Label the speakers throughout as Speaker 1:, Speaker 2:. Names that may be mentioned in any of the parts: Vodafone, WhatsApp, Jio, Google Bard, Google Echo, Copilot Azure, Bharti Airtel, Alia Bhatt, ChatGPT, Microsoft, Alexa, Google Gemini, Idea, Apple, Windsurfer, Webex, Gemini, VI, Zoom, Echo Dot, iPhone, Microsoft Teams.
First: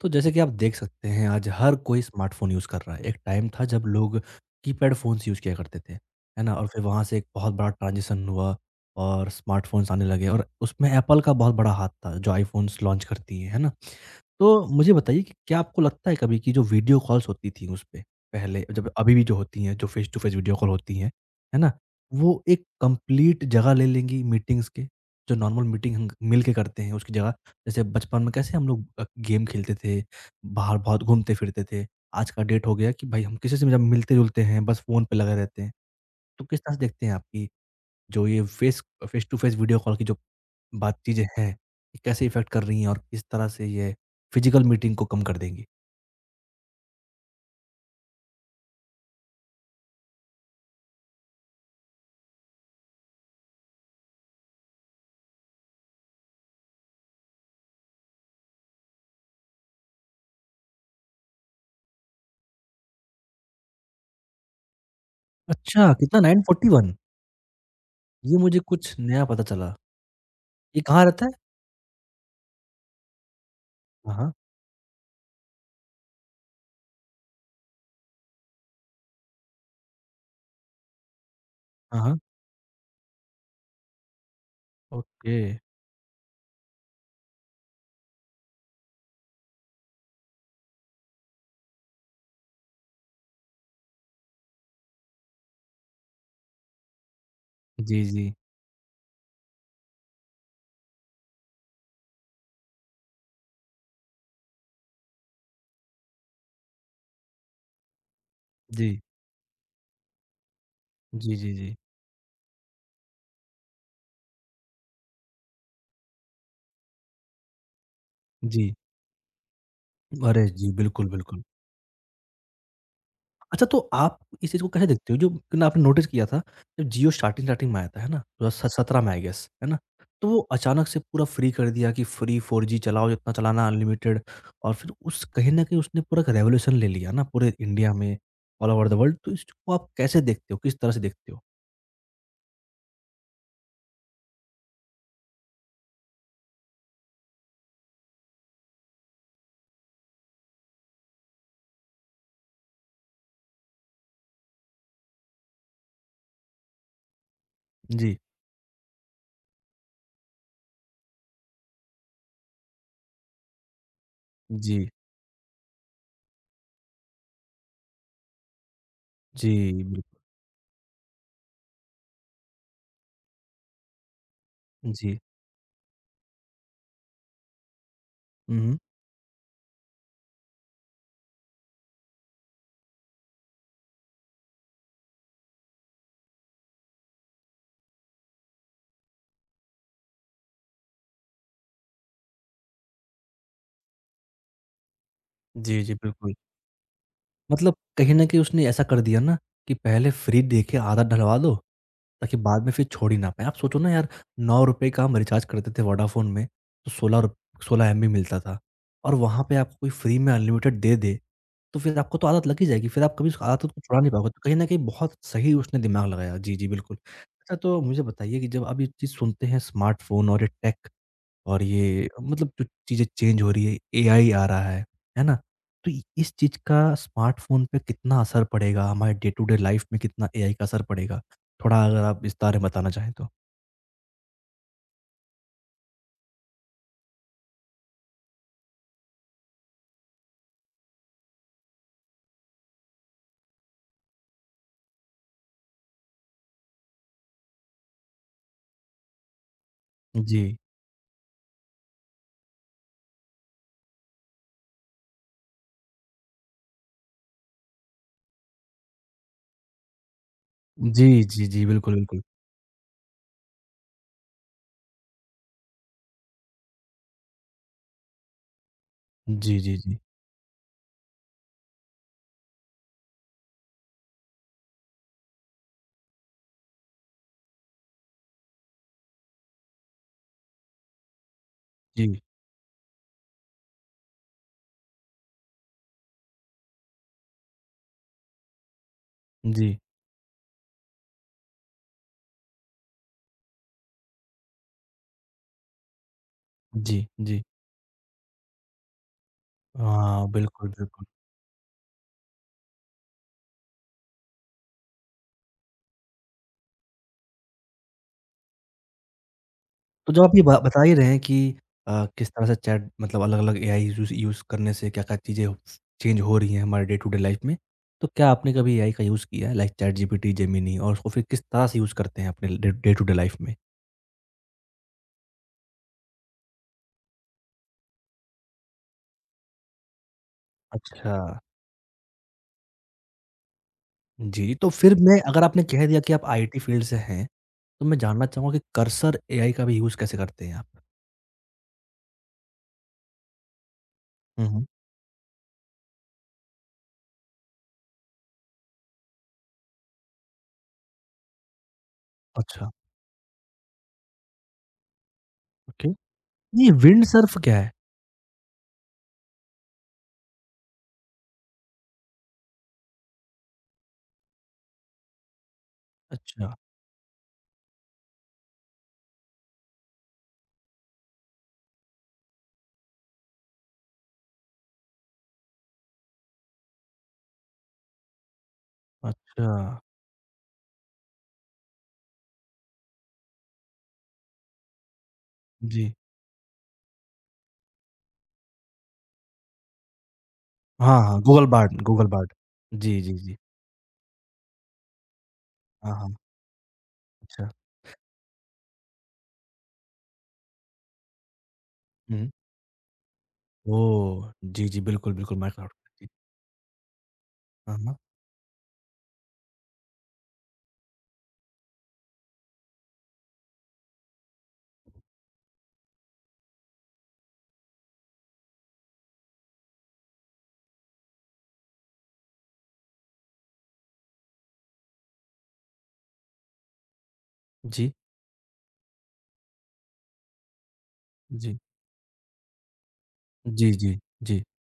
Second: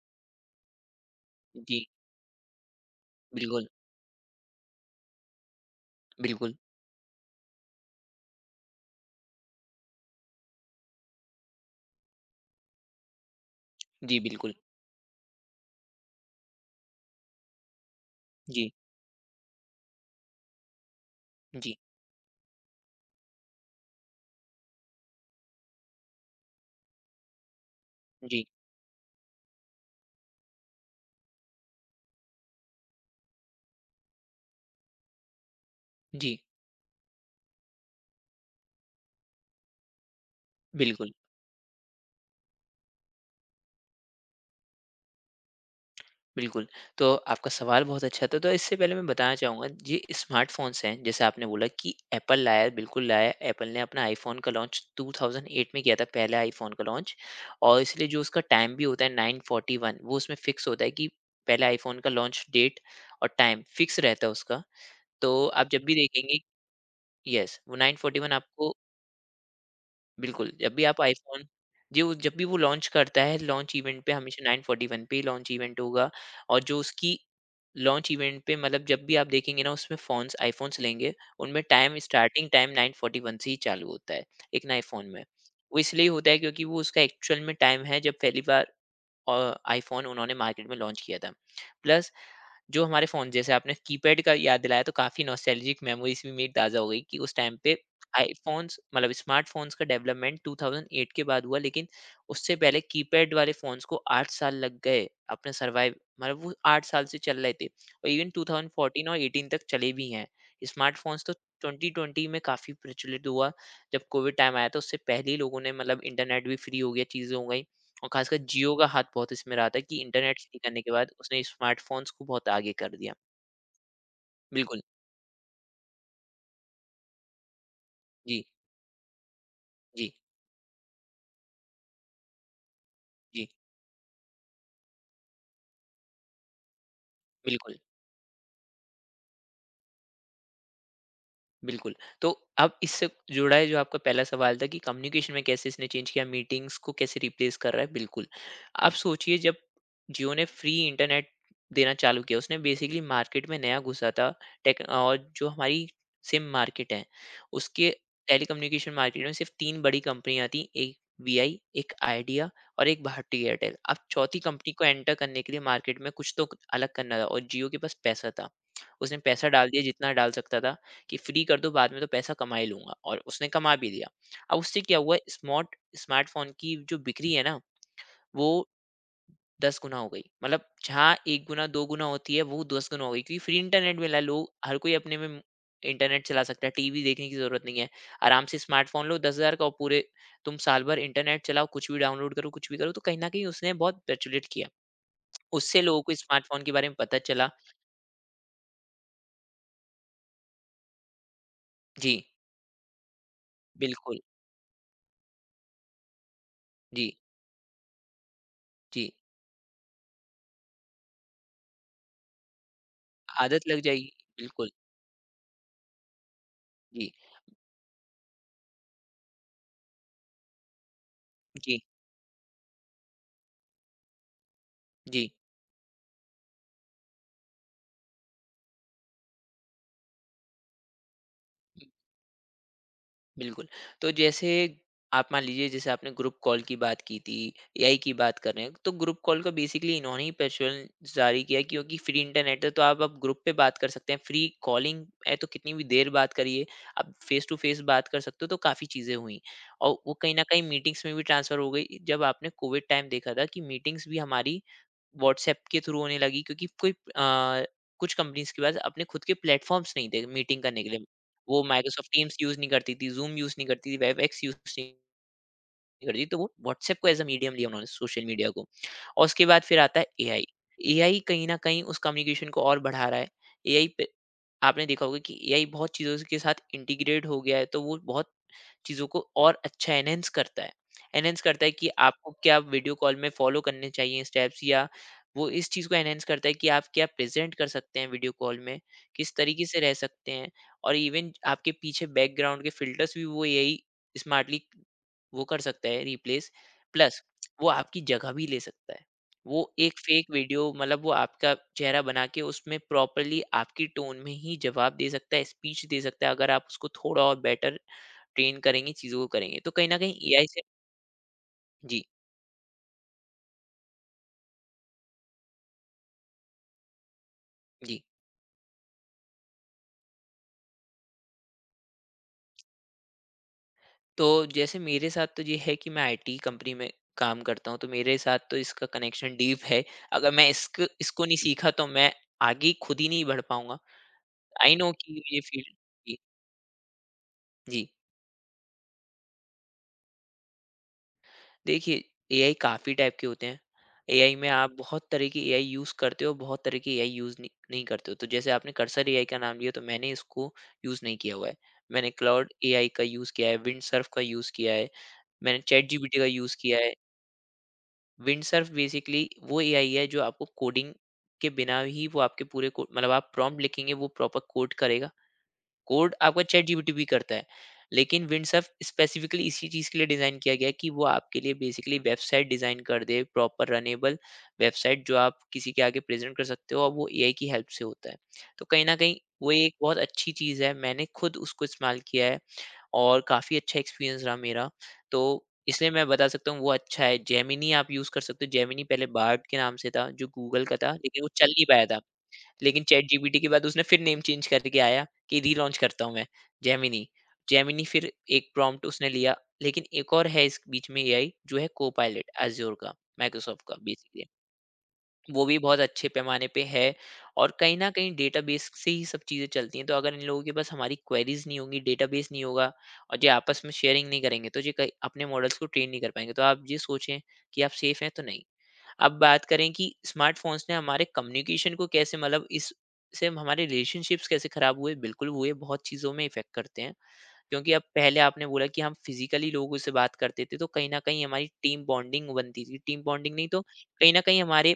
Speaker 1: तो जैसे कि आप देख सकते हैं आज हर
Speaker 2: जी,
Speaker 1: कोई स्मार्टफ़ोन यूज़ कर रहा है। एक टाइम था
Speaker 2: बिल्कुल,
Speaker 1: जब लोग कीपैड फ़ोन्स यूज़ किया करते थे, है
Speaker 2: बिल्कुल।
Speaker 1: ना? और फिर वहाँ से एक बहुत बड़ा ट्रांज़िशन हुआ और स्मार्टफ़ोन्स आने लगे, और उसमें एप्पल का बहुत बड़ा हाथ था जो आईफ़ोन्स लॉन्च करती है ना?
Speaker 2: जी, बिल्कुल।
Speaker 1: तो मुझे बताइए कि क्या आपको लगता है कभी कि जो वीडियो कॉल्स होती थी उसपे पहले
Speaker 2: जी,
Speaker 1: जब, अभी भी जो होती हैं, जो face to face video call होती हैं, है ना?
Speaker 2: जी,
Speaker 1: वो एक कंप्लीट जगह ले लेंगी मीटिंग्स के, जो नॉर्मल मीटिंग हम मिल के करते हैं उसकी जगह, जैसे बचपन में
Speaker 2: जी,
Speaker 1: कैसे हम लोग गेम खेलते थे, बाहर बहुत घूमते फिरते थे। आज का डेट हो गया कि भाई हम किसी से भी जब मिलते-जुलते हैं, बस फ़ोन पे लगे रहते हैं।
Speaker 2: जी,
Speaker 1: तो किस तरह से देखते हैं आप कि जो ये face face to face video call की जो बात
Speaker 2: बिल्कुल,
Speaker 1: चीज़ें हैं, ये कैसे इफ़ेक्ट कर रही हैं, और किस तरह से ये फ़िज़िकल मीटिंग को कम कर देंगी?
Speaker 2: बिल्कुल। तो आपका सवाल बहुत अच्छा था, तो इससे पहले मैं बताना चाहूँगा ये स्मार्टफ़ोन्स हैं, जैसे आपने बोला कि एप्पल लाया है, बिल्कुल लाया है। एप्पल ने अपना आईफ़ोन का लॉन्च 2008 में किया था, पहला आईफ़ोन का लॉन्च। और इसलिए जो उसका टाइम भी होता है 9:41, वो उसमें फ़िक्स होता है कि पहला आईफ़ोन का लॉन्च डेट और टाइम फ़िक्स रहता है उसका। तो आप जब
Speaker 1: अच्छा,
Speaker 2: भी
Speaker 1: कितना
Speaker 2: देखेंगे,
Speaker 1: 9:41?
Speaker 2: यस, वो 9:41
Speaker 1: ये मुझे
Speaker 2: आपको।
Speaker 1: कुछ नया पता चला।
Speaker 2: बिल्कुल, जब
Speaker 1: ये
Speaker 2: भी आप
Speaker 1: कहाँ रहता
Speaker 2: iPhone,
Speaker 1: है?
Speaker 2: जो जब भी वो लॉन्च करता है, लॉन्च इवेंट पे
Speaker 1: हाँ, हाँ।
Speaker 2: हमेशा 9:41 पे ही लॉन्च इवेंट होगा। और जो उसकी लॉन्च इवेंट पे मतलब जब भी आप देखेंगे ना उसमें फ़ोन्स iPhones लेंगे, उनमें टाइम
Speaker 1: हाँ, हाँ।
Speaker 2: स्टार्टिंग टाइम 9:41 से ही चालू होता है, एक ना iPhone में।
Speaker 1: ओके।
Speaker 2: वो इसलिए होता है क्योंकि वो उसका एक्चुअल में टाइम है जब पहली बार iPhone उन्होंने मार्केट में लॉन्च किया था। प्लस जो हमारे फ़ोन जैसे आपने कीपैड का याद दिलाया तो काफ़ी नॉस्टैल्जिक मेमोरीज़ भी मेरी ताज़ा हो गई कि उस टाइम पे
Speaker 1: जी, जी।
Speaker 2: आईफ़ोन्स मतलब स्मार्टफ़ोन्स का डेवलपमेंट 2008 के बाद हुआ, लेकिन उससे पहले कीपैड वाले फ़ोन्स को 8 साल लग गए अपने सर्वाइव, मतलब वो 8 साल से चल रहे थे और इवन
Speaker 1: जी।
Speaker 2: 2014 और 18 तक चले भी हैं। स्मार्टफ़ोन्स तो
Speaker 1: जी, जी, जी।
Speaker 2: 2020 में काफ़ी प्रचलित हुआ, जब कोविड टाइम आया तो उससे पहले ही लोगों ने मतलब इंटरनेट भी फ्री हो गया, चीज़ें हो गई। और खासकर
Speaker 1: जी।
Speaker 2: जियो का हाथ बहुत इसमें रहा था कि
Speaker 1: जी,
Speaker 2: इंटरनेट
Speaker 1: अरे!
Speaker 2: शुरू
Speaker 1: जी,
Speaker 2: करने के
Speaker 1: बिल्कुल,
Speaker 2: बाद उसने
Speaker 1: बिल्कुल।
Speaker 2: स्मार्टफ़ोन्स को बहुत आगे कर दिया।
Speaker 1: अच्छा, तो आप इस चीज़ को
Speaker 2: बिल्कुल।
Speaker 1: कैसे देखते हो? जो कि ना आपने नोटिस किया था, जब जियो स्टार्टिंग स्टार्टिंग में आया था, है ना?
Speaker 2: जी,
Speaker 1: 2017 में आई गेस, है ना?
Speaker 2: जी,
Speaker 1: तो वो अचानक से पूरा फ्री कर दिया कि फ्री 4G चलाओ जितना
Speaker 2: जी।
Speaker 1: चलाना, अनलिमिटेड। और फिर उस कहीं न कहीं उसने पूरा एक रेवोल्यूशन ले लिया ना पूरे
Speaker 2: बिल्कुल।
Speaker 1: इंडिया में, ऑल ओवर द वर्ल्ड। तो इसको आप कैसे देखते हो? किस तरह से देखते हो?
Speaker 2: बिल्कुल। तो अब इससे जुड़ा है जो आपका पहला सवाल था कि कम्युनिकेशन में कैसे इसने चेंज किया, मीटिंग्स को कैसे रिप्लेस कर रहा है, बिल्कुल। आप सोचिए जब जियो ने फ्री इंटरनेट देना चालू किया, उसने बेसिकली मार्केट में नया घुसा था टेक और जो हमारी सिम मार्केट है, उसके
Speaker 1: जी,
Speaker 2: टेलीकम्युनिकेशन मार्केट में सिर्फ़ 3 बड़ी कंपनियाँ थीं, एक वीआई, एक आइडिया और एक भारती एयरटेल। अब चौथी कंपनी को
Speaker 1: जी,
Speaker 2: एंटर करने के लिए मार्केट में कुछ तो अलग करना था और जियो के पास पैसा था। उसने पैसा डाल दिया
Speaker 1: जी, बिल
Speaker 2: जितना डाल सकता था कि फ्री कर दो, बाद में तो पैसा कमा ही लूँगा और उसने कमा भी लिया। अब उससे क्या हुआ
Speaker 1: जी।
Speaker 2: स्मार्टफ़ोन की जो बिक्री है ना,
Speaker 1: हुँ,
Speaker 2: वो
Speaker 1: हुँ।
Speaker 2: 10 गुना हो गई। मतलब जहाँ 1 गुना 2 गुना होती है वो 10 गुना हो गई क्योंकि फ्री इंटरनेट मिला है, लोग हर कोई अपने में इंटरनेट चला सकता है, टीवी देखने की ज़रूरत नहीं है। आराम से स्मार्टफ़ोन लो 10,000 का और पूरे तुम साल भर इंटरनेट चलाओ, कुछ भी डाउनलोड करो, कुछ भी करो, तो कहीं न कहीं उसने बहुत प्रचलित किया। उससे
Speaker 1: जी, जी,
Speaker 2: लोगों को
Speaker 1: बिल्कुल।
Speaker 2: स्मार्टफ़ोन के बारे में पता चला।
Speaker 1: मतलब कहीं न कहीं उसने ऐसा कर दिया ना कि पहले फ्री देके आदत डलवा दो,
Speaker 2: जी,
Speaker 1: ताकि बाद में फिर छोड़ ही ना पाएँ। आप सोचो ना यार, ₹
Speaker 2: बिल्कुल।
Speaker 1: 9 का हम रिचार्ज करते थे वोडाफ़ोन में, तो
Speaker 2: जी,
Speaker 1: 16 एमबी मिलता था।
Speaker 2: जी।
Speaker 1: और वहाँ पे आपको कोई फ्री में अनलिमिटेड दे दे, तो फिर आपको तो आदत लग ही जाएगी, फिर आप कभी उस आदत
Speaker 2: आदत लग
Speaker 1: को छुड़ा
Speaker 2: जाएगी।
Speaker 1: नहीं पाओगे। तो कहीं न
Speaker 2: बिल्कुल।
Speaker 1: कहीं बहुत सही उसने दिमाग लगाया। जी, जी, बिल्कुल।
Speaker 2: जी,
Speaker 1: अच्छा, तो मुझे बताइए कि जब आप ये चीज़ सुनते हैं, स्मार्टफ़ोन और ये टेक, और
Speaker 2: जी।
Speaker 1: ये मतलब जो चीज़ें चेंज हो रही है, एआई आ रहा है
Speaker 2: जी,
Speaker 1: ना? तो इ इस चीज़ का स्मार्टफ़ोन पे कितना असर पड़ेगा? हमारे डे टू डे लाइफ़ में कितना एआई का असर पड़ेगा? थोड़ा अगर आप विस्तार में बताना चाहें तो।
Speaker 2: बिल्कुल। तो जैसे आप मान लीजिए जैसे आपने ग्रुप कॉल की बात की थी, एआई की बात कर रहे हैं, तो ग्रुप कॉल को बेसिकली इन्होंने ही प्रचलन जारी किया क्योंकि फ्री इंटरनेट है तो आप अब ग्रुप पे बात कर सकते हैं, फ्री कॉलिंग है तो कितनी भी देर बात करिए, आप फेस टू फेस बात कर सकते हो तो काफ़ी चीज़ें हुई। और वो कहीं न
Speaker 1: जी।
Speaker 2: कहीं मीटिंग्स में भी ट्रांसफ़र हो गई, जब आपने कोविड टाइम देखा था कि मीटिंग्स भी हमारी व्हाट्सएप के थ्रू होने लगी क्योंकि कोई अ, कुछ कंपनीज के पास अपने खुद के प्लेटफॉर्म्स नहीं थे मीटिंग करने के लिए।
Speaker 1: जी, जी,
Speaker 2: वो
Speaker 1: जी। बिल्कुल,
Speaker 2: माइक्रोसॉफ्ट
Speaker 1: बिल्कुल।
Speaker 2: टीम्स यूज़ नहीं करती थी, ज़ूम यूज़ नहीं करती थी, वेबएक्स यूज़ नहीं करती थी, तो वो व्हाट्सएप को एज़ अ मीडियम लिया उन्होंने सोशल मीडिया को। और उसके
Speaker 1: जी,
Speaker 2: बाद
Speaker 1: जी,
Speaker 2: फिर
Speaker 1: जी।
Speaker 2: आता है एआई। एआई कहीं न कहीं उस कम्युनिकेशन को और बढ़ा रहा है। एआई पे आपने देखा होगा कि एआई बहुत चीज़ों के साथ इंटीग्रेट हो गया है, तो वो बहुत चीज़ों को और अच्छा एनहांस करता है। एनहांस करता है कि
Speaker 1: जी।
Speaker 2: आपको क्या वीडियो कॉल में फ़ॉलो करने चाहिए स्टेप्स, या वो इस चीज़ को एनहांस करता है कि आप क्या प्रेज़ेंट कर सकते हैं वीडियो कॉल में, किस तरीके
Speaker 1: जी।
Speaker 2: से रह सकते हैं और इवन आपके पीछे बैकग्राउंड के फ़िल्टर्स भी वो यही स्मार्टली वो कर सकता है रिप्लेस।
Speaker 1: जी,
Speaker 2: प्लस
Speaker 1: जी।
Speaker 2: वो आपकी जगह भी ले सकता है। वो एक
Speaker 1: हाँ,
Speaker 2: फ़ेक
Speaker 1: बिल्कुल,
Speaker 2: वीडियो मतलब
Speaker 1: बिल्कुल।
Speaker 2: वो आपका चेहरा बना के उसमें प्रॉपरली आपकी टोन में ही जवाब दे सकता है, स्पीच दे सकता है अगर आप उसको थोड़ा और बेटर ट्रेन करेंगे, चीज़ों को करेंगे। तो कहीं न
Speaker 1: तो जब
Speaker 2: कहीं
Speaker 1: आप ये
Speaker 2: एआई
Speaker 1: बा
Speaker 2: से।
Speaker 1: बता ही रहे हैं कि
Speaker 2: जी,
Speaker 1: किस तरह से चैट, मतलब अलग-अलग एआई यूज़ यूज़ करने से क्या-क्या चीज़ें चेंज हो रही हैं हमारे डे टू डे लाइफ में।
Speaker 2: जी।
Speaker 1: तो क्या आपने कभी एआई का यूज़ किया है, लाइक चैटजीपीटी, जेमिनी, और उसको फिर किस तरह से यूज़ करते हैं अपने day day to day life में?
Speaker 2: तो जैसे मेरे साथ तो ये है कि मैं आईटी कंपनी में काम करता हूँ, तो मेरे साथ तो इसका कनेक्शन डीप है। अगर मैं
Speaker 1: अच्छा।
Speaker 2: इसको नहीं सीखा तो मैं आगे खुद ही नहीं बढ़ पाऊँगा।
Speaker 1: जी, तो
Speaker 2: आई नो
Speaker 1: फिर मैं,
Speaker 2: कि ये
Speaker 1: अगर आपने
Speaker 2: फील्ड।
Speaker 1: कह दिया कि
Speaker 2: जी,
Speaker 1: आप आईटी फील्ड से हैं,
Speaker 2: जी।
Speaker 1: तो मैं जानना चाहूँगा कि कर्सर एआई का भी यूज़ कैसे करते हैं आप?
Speaker 2: देखिए, एआई काफ़ी टाइप के होते हैं। एआई
Speaker 1: हुँ,
Speaker 2: में
Speaker 1: हुँ।
Speaker 2: आप बहुत तरह की एआई यूज़ करते हो, बहुत तरह की एआई यूज़ नहीं नहीं करते हो। तो जैसे आपने कर्सर एआई का नाम लिया, तो मैंने इसको यूज़ नहीं किया हुआ है। मैंने क्लाउड
Speaker 1: अच्छा,
Speaker 2: एआई का यूज़ किया है, विंडसर्फ का यूज़ किया है। मैंने चैट
Speaker 1: ओके।
Speaker 2: जीपीटी का यूज़
Speaker 1: ये
Speaker 2: किया है।
Speaker 1: विंडसर्फ क्या है?
Speaker 2: विंडसर्फ बेसिकली वो एआई है जो आपको कोडिंग के बिना ही वो आपके पूरे को मतलब आप प्रॉम्प्ट लिखेंगे वो प्रॉपर कोड करेगा। कोड आपका
Speaker 1: अच्छा,
Speaker 2: चैट जीपीटी भी करता है। लेकिन विंडसर्फ स्पेसिफिकली इसी चीज़ के लिए डिज़ाइन किया गया है कि वो आपके लिए बेसिकली वेबसाइट डिज़ाइन कर दे, प्रॉपर रनेबल वेबसाइट जो आप किसी के आगे प्रेज़ेंट कर सकते हो और वो एआई की हेल्प से होता है। तो कहीं न कहीं
Speaker 1: अच्छा।
Speaker 2: वो एक बहुत अच्छी चीज़ है। मैंने खुद उसको इस्तेमाल किया है। और काफ़ी अच्छा एक्सपीरियंस रहा मेरा। तो इसलिए
Speaker 1: जी।
Speaker 2: मैं बता सकता हूँ वो अच्छा है। जेमिनी आप यूज़ कर सकते हो। जेमिनी पहले बार्ड के नाम से था जो गूगल का था,
Speaker 1: हाँ, हाँ,
Speaker 2: लेकिन वो चल नहीं पाया था।
Speaker 1: Google Bard.
Speaker 2: लेकिन
Speaker 1: जी, जी, जी।
Speaker 2: चैटजीपीटी के बाद उसने फिर नेम चेंज करके आया कि रिलॉन्च
Speaker 1: हाँ,
Speaker 2: करता हूँ
Speaker 1: हाँ,
Speaker 2: मैं जेमिनी।
Speaker 1: अच्छा।
Speaker 2: जेमिनी फिर एक प्रॉम्प्ट उसने लिया, लेकिन एक और है इस बीच में एआई जो है
Speaker 1: हुँ।
Speaker 2: कोपायलट अज़्योर का, माइक्रोसॉफ्ट का बेसिकली।
Speaker 1: ओह! जी, जी, बिल्कुल, बिल्कुल,
Speaker 2: वो भी
Speaker 1: माइक्रोसॉफ्ट
Speaker 2: बहुत
Speaker 1: का।
Speaker 2: अच्छे
Speaker 1: जी।
Speaker 2: पैमाने पे है और कहीं
Speaker 1: हाँ,
Speaker 2: न
Speaker 1: हाँ।
Speaker 2: कहीं डेटाबेस से ही सब चीज़ें चलती हैं। तो अगर इन लोगों के पास हमारी क्वेरीज़ नहीं होंगी, डेटाबेस नहीं होगा और ये आपस में शेयरिंग नहीं करेंगे, तो ये कई अपने मॉडल्स को ट्रेन नहीं कर पाएँगे। तो आप ये सोचें कि आप सेफ़ हैं तो नहीं। अब बात करें कि स्मार्टफ़ोन्स ने हमारे कम्युनिकेशन को कैसे मतलब इस से हमारे रिलेशनशिप्स कैसे ख़राब हुए? बिल्कुल हुए, बहुत चीज़ों में इफ़ेक्ट करते हैं। क्योंकि अब
Speaker 1: जी,
Speaker 2: पहले आपने बोला कि हम फ़िज़िकली लोगों से बात करते थे, तो कहीं न कहीं हमारी
Speaker 1: जी।
Speaker 2: टीम बॉन्डिंग बनती थी। टीम बॉन्डिंग नहीं, तो
Speaker 1: जी, जी,
Speaker 2: कहीं न कहीं
Speaker 1: जी,
Speaker 2: हमारे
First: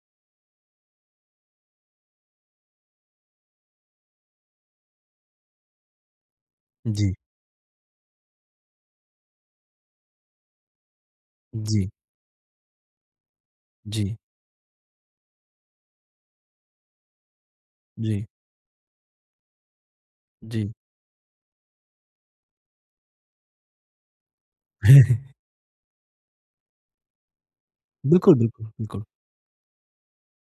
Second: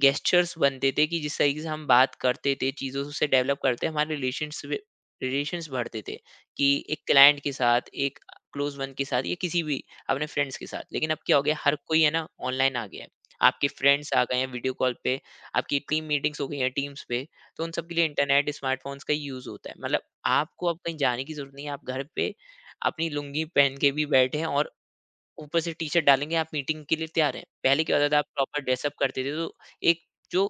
Speaker 2: गेस्चर्स बनते थे कि जिस तरीके से हम बात करते थे चीज़ों से डेवलप करते हमारे रिलेशन्स रिलेशन्स बढ़ते थे कि एक
Speaker 1: जी,
Speaker 2: क्लाइंट के साथ, एक क्लोज वन के साथ या किसी भी अपने फ्रेंड्स के साथ, लेकिन अब क्या हो गया, हर
Speaker 1: जी,
Speaker 2: कोई है ना ऑनलाइन आ गया है, आपके फ्रेंड्स
Speaker 1: जी,
Speaker 2: आ गए हैं वीडियो कॉल पे, आपकी टीम मीटिंग्स हो गई हैं टीम्स पे, तो उन सब के लिए
Speaker 1: जी,
Speaker 2: इंटरनेट स्मार्टफोन्स का यूज़ होता है, मतलब आपको अब कहीं जाने की जरूरत नहीं है, आप घर पे अपनी लुंगी पहन के भी बैठे हैं और
Speaker 1: जी।
Speaker 2: ऊपर से टी-शर्ट डालेंगे, आप मीटिंग के लिए तैयार हैं। पहले क्या होता था, आप
Speaker 1: बिल्कुल,
Speaker 2: प्रॉपर
Speaker 1: बिल्कुल,
Speaker 2: ड्रेसअप
Speaker 1: बिल्कुल।
Speaker 2: करते थे, तो एक जो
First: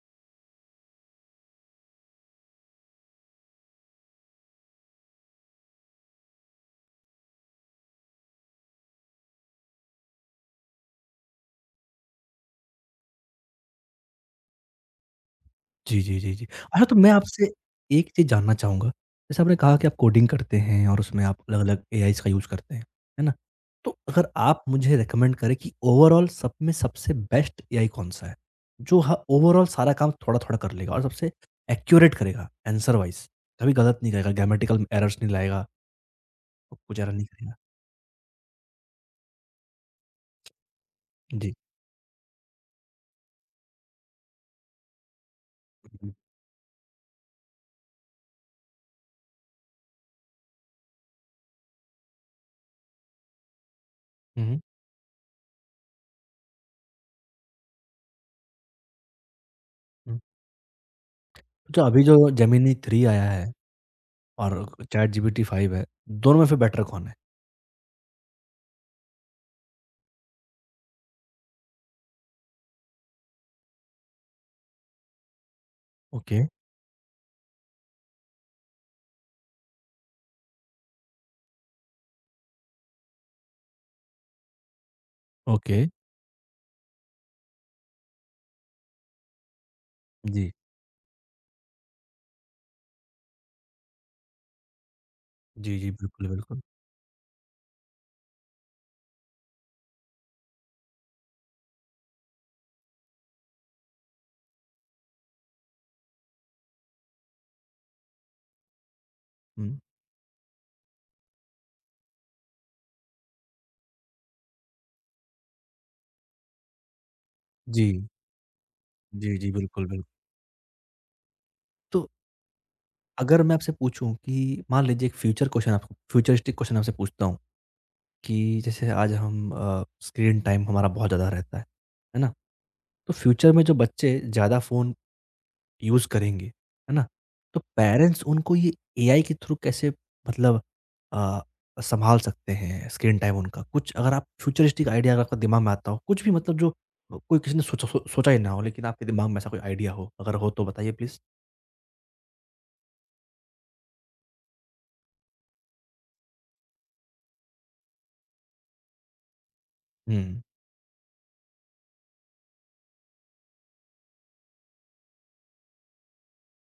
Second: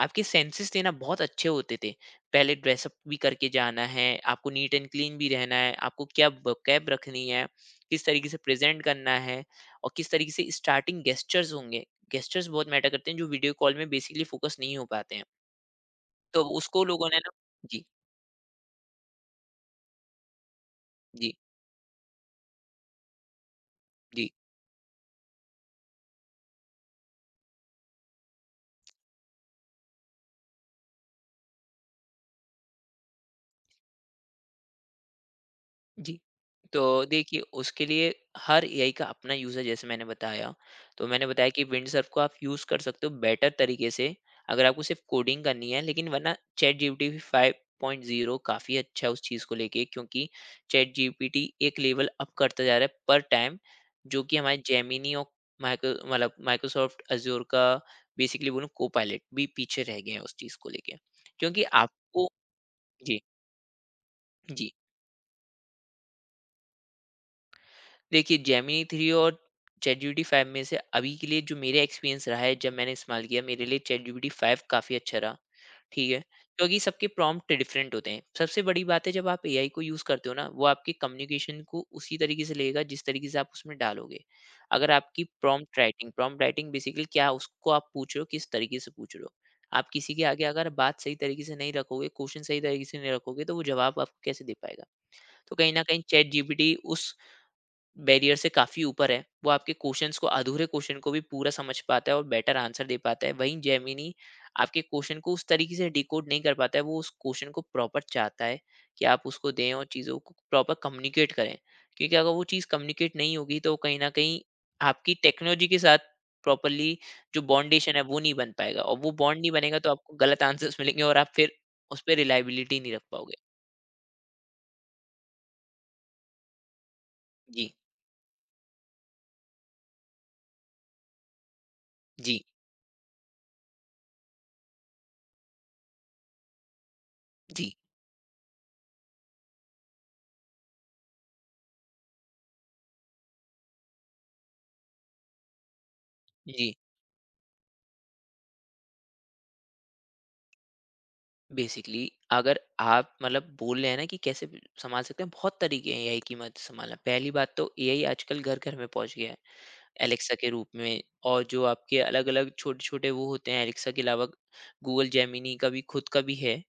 Speaker 2: आपके सेंसेस थे ना बहुत अच्छे होते थे। पहले ड्रेसअप भी करके जाना है, आपको नीट एंड क्लीन भी रहना है, आपको क्या vocab रखनी है, किस तरीके से प्रेज़ेंट करना है और किस तरीके से स्टार्टिंग गेस्चर्स होंगे। गेस्चर्स बहुत मैटर करते हैं जो वीडियो कॉल में बेसिकली फ़ोकस नहीं हो पाते हैं।
Speaker 1: जी, जी, जी,
Speaker 2: तो
Speaker 1: जी।
Speaker 2: उसको
Speaker 1: अच्छा, तो
Speaker 2: लोगों
Speaker 1: मैं
Speaker 2: ने ना।
Speaker 1: आपसे
Speaker 2: जी,
Speaker 1: एक चीज़ जानना चाहूँगा, जैसे आपने कहा कि आप कोडिंग करते हैं और उसमें
Speaker 2: जी,
Speaker 1: आप अलग-अलग एआईज़ का यूज़ करते हैं, है ना? तो अगर
Speaker 2: जी।
Speaker 1: आप मुझे रिकमेंड करें कि ओवरऑल सब में सबसे बेस्ट एआई कौन-सा है? जो ह ओवरऑल सारा काम थोड़ा-थोड़ा कर लेगा, और सबसे एक्यूरेट करेगा आंसर वाइज़, कभी गलत नहीं करेगा, ग्रामेटिकल एरर्स नहीं लाएगा,
Speaker 2: जी। तो
Speaker 1: कुछ एरर नहीं
Speaker 2: देखिए
Speaker 1: करेगा?
Speaker 2: उसके लिए हर एआई का अपना यूज़ है जैसे मैंने बताया। तो मैंने बताया
Speaker 1: जी।
Speaker 2: कि विंडसर्फ को आप यूज़ कर सकते हो बेटर तरीके से, अगर आपको सिर्फ़ कोडिंग करनी है, लेकिन वरना चैटजीपीटी भी 5.0 काफ़ी अच्छा है उस चीज़ को लेके क्योंकि चैटजीपीटी एक लेवल अप करता जा रहा है पर टाइम, जो कि
Speaker 1: हुँ,
Speaker 2: हमारे
Speaker 1: हुँ,
Speaker 2: जेमिनी और माइक्रो मतलब माइक्रोसॉफ्ट अज़ूर का बेसिकली बोलूँ कोपायलट भी पीछे रह गए हैं
Speaker 1: हुँ।
Speaker 2: उस चीज़ को लेके। क्योंकि
Speaker 1: तो अभी जो
Speaker 2: आपको।
Speaker 1: जेमिनी 3
Speaker 2: जी,
Speaker 1: आया है और
Speaker 2: जी।
Speaker 1: चैट जीपीटी 5 है, दोनों में फिर बेटर कौन है?
Speaker 2: देखिए जेमिनी थ्री और चैट जीपीटी फाइव में से अभी के लिए जो मेरा एक्सपीरियंस रहा है जब मैंने इस्तेमाल किया, मेरे लिए चैट जीपीटी फाइव काफ़ी अच्छा रहा, ठीक है,
Speaker 1: ओके,
Speaker 2: क्योंकि सबके प्रॉम्प्ट डिफरेंट होते हैं। सबसे बड़ी बात है जब आप एआई को यूज़ करते हो ना वो आपकी कम्युनिकेशन को उसी तरीके से लेगा जिस तरीके से आप उसमें डालोगे। अगर आपकी prompt
Speaker 1: okay.
Speaker 2: Writing prompt writing basically क्या उसको आप पूछ रहे हो, किस तरीके से पूछ रहे हो, आप किसी के आगे
Speaker 1: जी।
Speaker 2: अगर बात सही तरीके से नहीं रखोगे, क्वेश्चन सही तरीके से नहीं रखोगे, तो वो जवाब आपको कैसे दे पाएगा। तो कहीं
Speaker 1: जी,
Speaker 2: ना
Speaker 1: जी।
Speaker 2: कहीं
Speaker 1: बिल्कुल,
Speaker 2: चैट
Speaker 1: बिल्कुल।
Speaker 2: जीपीटी उस बैरियर से काफ़ी ऊपर है। वो आपके क्वेश्चन्स को, अधूरे क्वेश्चन को भी पूरा समझ पाता है और बेटर आंसर दे पाता है। वहीं जेमिनी आपके क्वेश्चन को उस तरीके से डिकोड नहीं कर पाता है। वो उस क्वेश्चन को प्रॉपर चाहता है कि आप उसको
Speaker 1: हुँ।
Speaker 2: दें और चीज़ों को प्रॉपर कम्युनिकेट करें। क्योंकि अगर वो चीज़ कम्युनिकेट नहीं होगी तो कहीं न कहीं आपकी टेक्नोलॉजी के साथ प्रॉपरली जो
Speaker 1: जी।
Speaker 2: बॉन्डेशन है वो नहीं बन पाएगा, और वो
Speaker 1: जी,
Speaker 2: बॉन्ड नहीं
Speaker 1: जी।
Speaker 2: बनेगा
Speaker 1: बिल्कुल,
Speaker 2: तो आपको
Speaker 1: बिल्कुल।
Speaker 2: गलत आंसर्स मिलेंगे और आप फिर उस
Speaker 1: तो
Speaker 2: पे रिलायबिलिटी नहीं रख पाओगे।
Speaker 1: अगर मैं आपसे पूछूँ कि मान लीजिए एक फ्यूचर क्वेश्चन, आपको फ्यूचरिस्टिक क्वेश्चन आपसे पूछता हूँ
Speaker 2: जी,
Speaker 1: कि जैसे आज हम स्क्रीन टाइम हमारा बहुत ज़्यादा रहता है ना?
Speaker 2: जी,
Speaker 1: तो फ्यूचर में जो बच्चे ज़्यादा फ़ोन यूज़ करेंगे, है ना? तो
Speaker 2: जी,
Speaker 1: पेरेंट्स उनको ये एआई के थ्रू कैसे, मतलब अ, सँभाल सकते हैं स्क्रीन टाइम उनका? कुछ अगर आप फ्यूचरिस्टिक आइडिया, अगर आपका दिमाग में आता हो, कुछ भी, मतलब जो
Speaker 2: जी।
Speaker 1: कोई किसी ने सोचा ही ना हो, लेकिन आपके दिमाग में ऐसा कोई आइडिया हो, अगर हो तो बताइए प्लीज़।
Speaker 2: बेसिकली अगर आप मतलब बोल रहे हैं ना कि कैसे भी संभाल सकते हैं, बहुत तरीके हैं एआई की मदद से संभालना। पहली बात, तो एआई आजकल घर घर में पहुंच गया है एलेक्सा
Speaker 1: हुँ।
Speaker 2: के रूप में। और जो आपके अलग अलग छोटे छोटे वो होते हैं एलेक्सा के अलावा, गूगल जेमिनी का भी खुद का भी है,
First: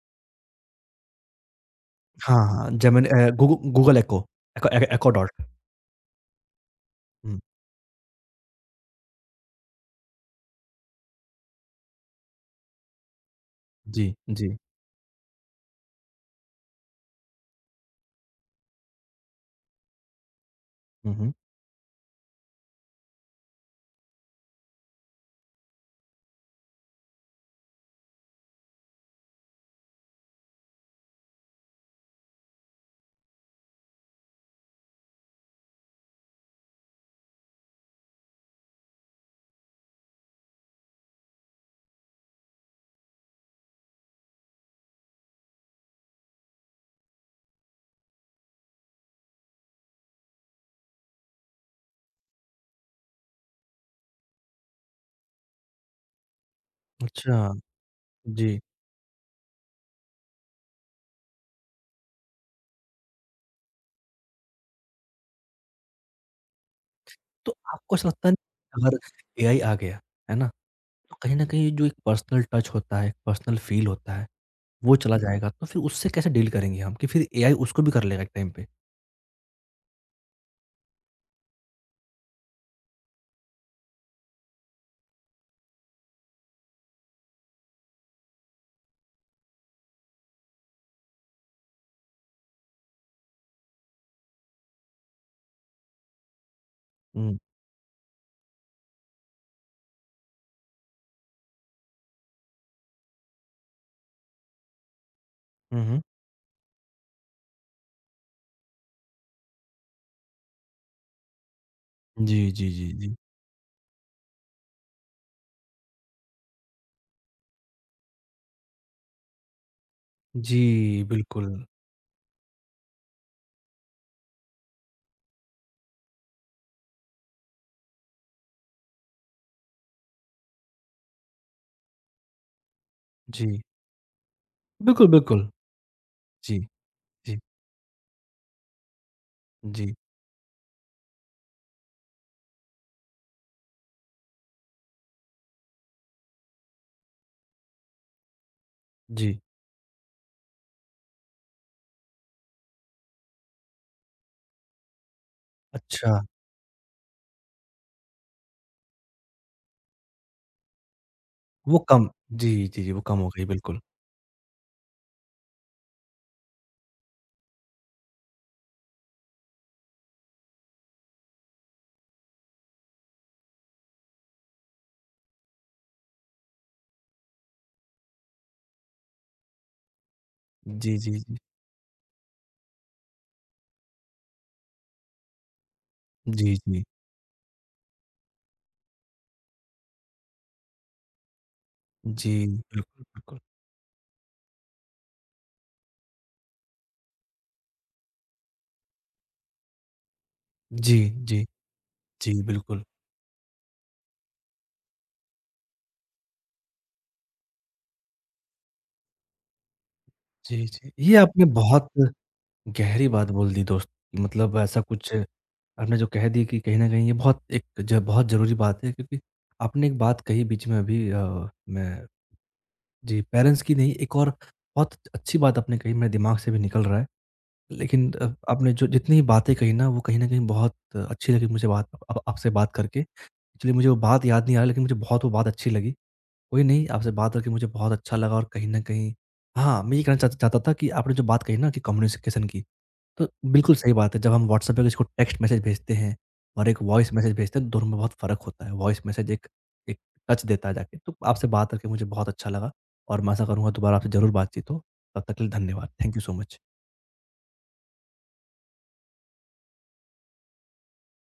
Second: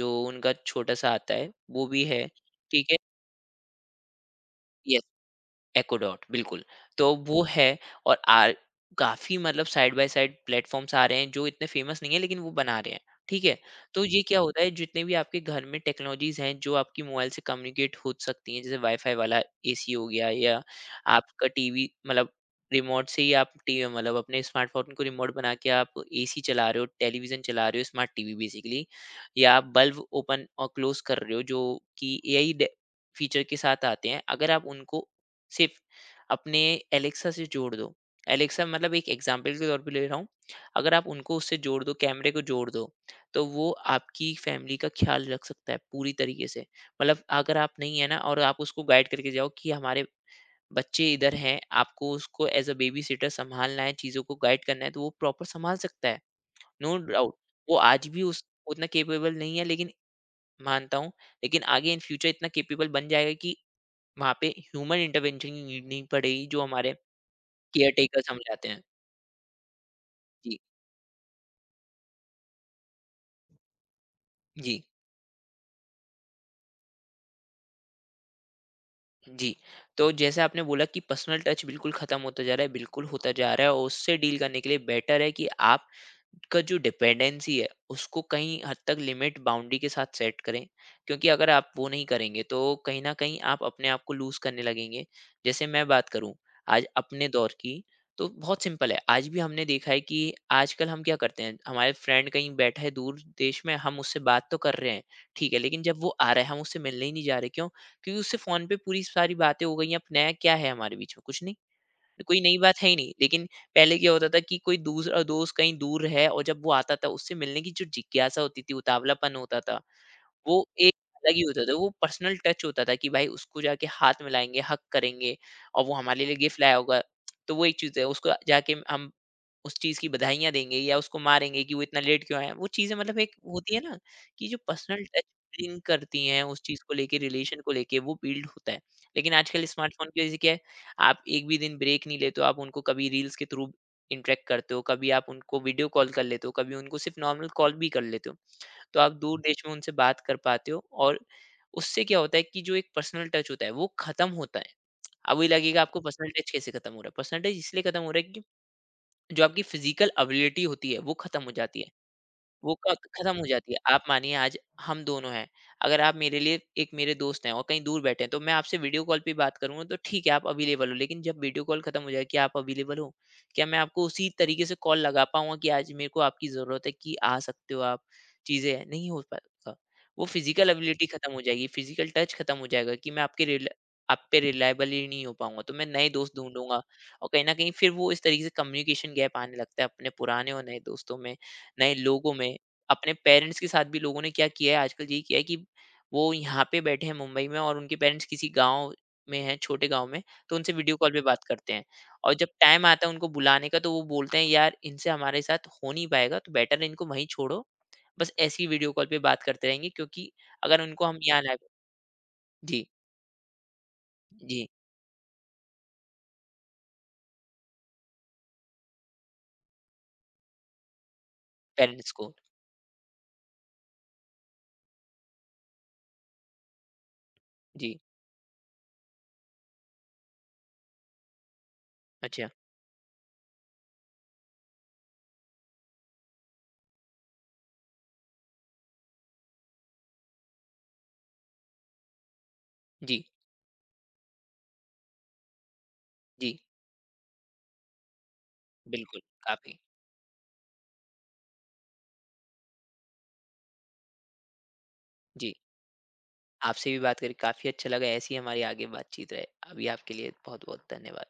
Speaker 2: जो उनका छोटा सा आता है वो भी है।
Speaker 1: हाँ, हाँ,
Speaker 2: ठीक
Speaker 1: जेमिनी, गूगू गूगल इको, इको ए
Speaker 2: है,
Speaker 1: इको डॉट।
Speaker 2: एकोडॉट बिल्कुल। तो
Speaker 1: हुँ,
Speaker 2: वो है और आर काफ़ी मतलब साइड बाय साइड प्लेटफ़ॉर्म्स आ रहे हैं जो इतने फ़ेमस नहीं है लेकिन वो बना रहे हैं, ठीक है? तो
Speaker 1: जी,
Speaker 2: ये क्या
Speaker 1: जी।
Speaker 2: होता है, जितने भी आपके घर में टेक्नोलॉज़ीज़ हैं जो आपकी मोबाइल से कम्युनिकेट हो सकती हैं, जैसे वाई-फाई वाला एसी हो गया, या
Speaker 1: हुँ, हुँ।
Speaker 2: आपका टीवी मतलब रिमोट से ही आप टी मतलब अपने स्मार्टफ़ोन को रिमोट बना के आप एसी चला रहे हो, टेलीविज़न चला रहे हो, स्मार्ट टीवी बेसिकली, या आप बल्ब ओपन और क्लोज़ कर रहे हो, जो कि एआई डे फ़ीचर के साथ आते हैं। अगर आप उनको सिर्फ अपने एलेक्सा से जोड़ दो। एलेक्सा मतलब एक एग्ज़ाम्पल के तौर पे ले रहा हूँ। अगर आप उनको उससे जोड़ दो, कैमरे को जोड़ दो, तो वो आपकी फैमिली का ख़्याल रख सकता है पूरी तरीके से। मतलब अगर आप नहीं है ना, और आप उसको गाइड करके जाओ कि हमारे बच्चे इधर हैं, आपको उसको एज़ अ बेबी-सिटर सँभालना है, चीज़ों को गाइड करना है, तो वो प्रॉपर सँभाल सकता है, नो डाउट।
Speaker 1: अच्छा,
Speaker 2: वो आज भी उस
Speaker 1: जी।
Speaker 2: उतना कैपेबल नहीं है, लेकिन मानता हूँ, लेकिन आगे इन फ्यूचर इतना कैपेबल बन जाएगा कि वहाँ पे ह्यूमन इंटरवेंशन की नीड नहीं पड़ेगी जो हमारे
Speaker 1: तो आपको ऐसा
Speaker 2: केयरटेकर
Speaker 1: लगता है
Speaker 2: समझाते हैं।
Speaker 1: अगर एआई आ गया, है ना?
Speaker 2: जी,
Speaker 1: तो कहीं न कहीं जो एक पर्सनल टच होता है, एक पर्सनल फ़ील होता है,
Speaker 2: जी।
Speaker 1: वो चला जाएगा, तो फिर उससे कैसे डील करेंगे हम, कि फिर एआई उसको भी कर लेगा एक टाइम पे।
Speaker 2: जी, तो जैसे आपने बोला कि पर्सनल टच बिल्कुल खत्म होता जा रहा है, बिल्कुल होता जा रहा है, और उससे डील करने के लिए बेटर है कि आप का जो डिपेंडेंसी है, उसको कहीं हद तक लिमिट बाउंड्री के साथ सेट करें। क्योंकि अगर आप वो नहीं करेंगे, तो कहीं न कहीं आप अपने आप को लूज़ करने लगेंगे। जैसे मैं बात करूँ आज अपने
Speaker 1: हुँ।
Speaker 2: दौर की, तो बहुत सिंपल है। आज भी हमने देखा है कि आजकल हम क्या करते हैं, हमारे फ्रेंड कहीं बैठा है दूर देश में, हम उससे बात तो कर रहे हैं, ठीक है, लेकिन
Speaker 1: हुँ,
Speaker 2: जब
Speaker 1: हुँ।
Speaker 2: वो आ रहा है, हम उससे मिलने ही नहीं जा रहे, क्यों? क्योंकि उससे फ़ोन पे पूरी सारी बातें हो गई हैं, अब नया क्या है हमारे बीच में? कुछ नहीं। कोई
Speaker 1: जी,
Speaker 2: नई
Speaker 1: जी,
Speaker 2: बात है
Speaker 1: जी,
Speaker 2: ही नहीं,
Speaker 1: जी।
Speaker 2: लेकिन पहले क्या होता था कि कोई दूसरा दोस्त कहीं दूर है, और जब वो आता था उससे मिलने की जो जिज्ञासा होती थी, उतावलापन होता था, वो एक
Speaker 1: जी,
Speaker 2: अलग ही
Speaker 1: बिल्कुल।
Speaker 2: होता था, वो पर्सनल टच होता था कि भाई उसको जाके हाथ मिलाएँगे, हग करेंगे, और वो हमारे लिए गिफ्ट लाया होगा। तो वो एक चीज़ है, उसको जाके हम उस चीज़ की बधाइयाँ देंगे या उसको मारेंगे कि वो इतना लेट क्यों आया। वो चीज़ें मतलब एक
Speaker 1: जी।
Speaker 2: होती है ना कि जो पर्सनल
Speaker 1: बिल्कुल,
Speaker 2: टच
Speaker 1: बिल्कुल।
Speaker 2: ब्रिंग करती हैं
Speaker 1: जी,
Speaker 2: उस चीज़ को लेके,
Speaker 1: जी,
Speaker 2: रिलेशन को लेके वो बिल्ड होता है। लेकिन आजकल
Speaker 1: जी,
Speaker 2: स्मार्टफ़ोन की वज़ह से क्या है, आप एक भी दिन ब्रेक नहीं लेते हो, आप उनको कभी रील्स के थ्रू इंटरैक्ट करते हो, कभी आप उनको वीडियो कॉल कर लेते हो, कभी उनको सिर्फ़ नॉर्मल कॉल भी कर लेते हो। तो आप
Speaker 1: जी।
Speaker 2: दूर देश में उनसे बात कर पाते हो, और उससे क्या होता है कि जो एक पर्सनल टच होता है वो खत्म होता है। अब ये लगेगा आपको
Speaker 1: अच्छा,
Speaker 2: पर्सनल टच कैसे खत्म हो रहा है, पर्सनल टच इसलिए खत्म हो रहा है कि जो आपकी फिजिकल अबिलिटी होती है वो खत्म हो
Speaker 1: वो
Speaker 2: जाती है,
Speaker 1: कम, जी,
Speaker 2: वो
Speaker 1: जी, जी,
Speaker 2: क
Speaker 1: वो कम हो
Speaker 2: खत्म
Speaker 1: गई
Speaker 2: हो जाती है।
Speaker 1: बिल्कुल।
Speaker 2: आप मानिए आज हम दोनों हैं, अगर आप मेरे लिए एक मेरे दोस्त हैं और कहीं दूर बैठे हैं, तो मैं आपसे वीडियो कॉल पे बात करूँगा, तो ठीक है आप अवेलेबल हो, लेकिन जब वीडियो कॉल खत्म हो जाए कि आप अवेलेबल हो? क्या मैं आपको उसी तरीके से कॉल लगा पाऊँगा कि आज मेरे को आपकी ज़रूरत है कि आ सकते हो आप? चीज़ें हैं, नहीं हो पाएगा। वो फिज़िकल
Speaker 1: जी,
Speaker 2: एबिलिटी
Speaker 1: जी,
Speaker 2: खत्म
Speaker 1: जी।
Speaker 2: हो जाएगी, फिज़िकल टच खत्म हो जाएगा कि मैं आपके रिल आप पे रिलायबल ही नहीं हो पाऊँगा, तो मैं नए दोस्त
Speaker 1: जी,
Speaker 2: ढूँढूँगा,
Speaker 1: जी।
Speaker 2: और कहीं न कहीं फिर वो इस तरीके से कम्युनिकेशन गैप आने लगता है अपने पुराने और नए दोस्तों में। नए
Speaker 1: जी,
Speaker 2: लोगों में,
Speaker 1: बिल्कुल,
Speaker 2: अपने
Speaker 1: बिल्कुल।
Speaker 2: पेरेंट्स के साथ भी लोगों ने क्या किया है आजकल, यही किया है कि वो यहाँ पे बैठे हैं मुंबई में और उनके पेरेंट्स किसी गाँव में हैं, छोटे गाँव में, तो उनसे वीडियो
Speaker 1: जी,
Speaker 2: कॉल पे बात
Speaker 1: जी,
Speaker 2: करते हैं। और
Speaker 1: जी,
Speaker 2: जब
Speaker 1: बिल्कुल।
Speaker 2: टाइम आता है उनको बुलाने का तो वो बोलते हैं यार इनसे हमारे साथ हो नहीं पाएगा, तो बेटर है इनको वहीं छोड़ो। बस ऐसी वीडियो कॉल पे बात करते रहेंगे, क्योंकि
Speaker 1: जी,
Speaker 2: अगर
Speaker 1: जी।
Speaker 2: उनको
Speaker 1: ये
Speaker 2: हम यहाँ
Speaker 1: आपने
Speaker 2: लाए।
Speaker 1: बहुत
Speaker 2: जी,
Speaker 1: गहरी बात बोल दी दोस्त। मतलब
Speaker 2: जी,
Speaker 1: ऐसा कुछ आपने जो कह दिया कि कहीं न कहीं ये बहुत एक ज बहुत ज़रूरी बात है, क्योंकि आपने एक बात कही बीच में अभी, मैं।
Speaker 2: पेरेंट्स को।
Speaker 1: जी, पेरेंट्स की नहीं, एक और बहुत अच्छी बात आपने कही, मेरे दिमाग से भी निकल रहा है।
Speaker 2: जी,
Speaker 1: लेकिन आपने जो जितनी बातें कही ना वो कहीं न कहीं बहुत अच्छी लगी मुझे, बात आप
Speaker 2: अच्छा।
Speaker 1: आपसे बात करके। एक्चुअली मुझे वो बात याद नहीं आ रही, लेकिन मुझे बहुत वो बात अच्छी लगी। कोई नहीं, आपसे बात करके मुझे बहुत अच्छा लगा, और कहीं न कहीं, हाँ, मैं ये कहना चाहता था कि आपने जो बात कही ना कि कम्युनिकेशन की,
Speaker 2: जी,
Speaker 1: तो बिल्कुल सही बात है। जब हम व्हाट्सएप पे किसी को टेक्स्ट मैसेज भेजते हैं
Speaker 2: जी,
Speaker 1: और एक वॉइस मैसेज भेजते हैं, दोनों में बहुत फ़र्क होता है। वॉइस
Speaker 2: बिल्कुल,
Speaker 1: मैसेज एक
Speaker 2: काफ़ी।
Speaker 1: एक टच देता है जाके। तो आपसे बात करके मुझे बहुत अच्छा लगा, और मैं आशा करूँगा दोबारा आपसे ज़रूर बातचीत हो। तब तक के लिए
Speaker 2: जी।
Speaker 1: धन्यवाद। Thank you so much.
Speaker 2: आपसे भी बात करके काफ़ी अच्छा लगा। ऐसी ही हमारी आगे बातचीत रहे। अभी आपके लिए बहुत-बहुत धन्यवाद।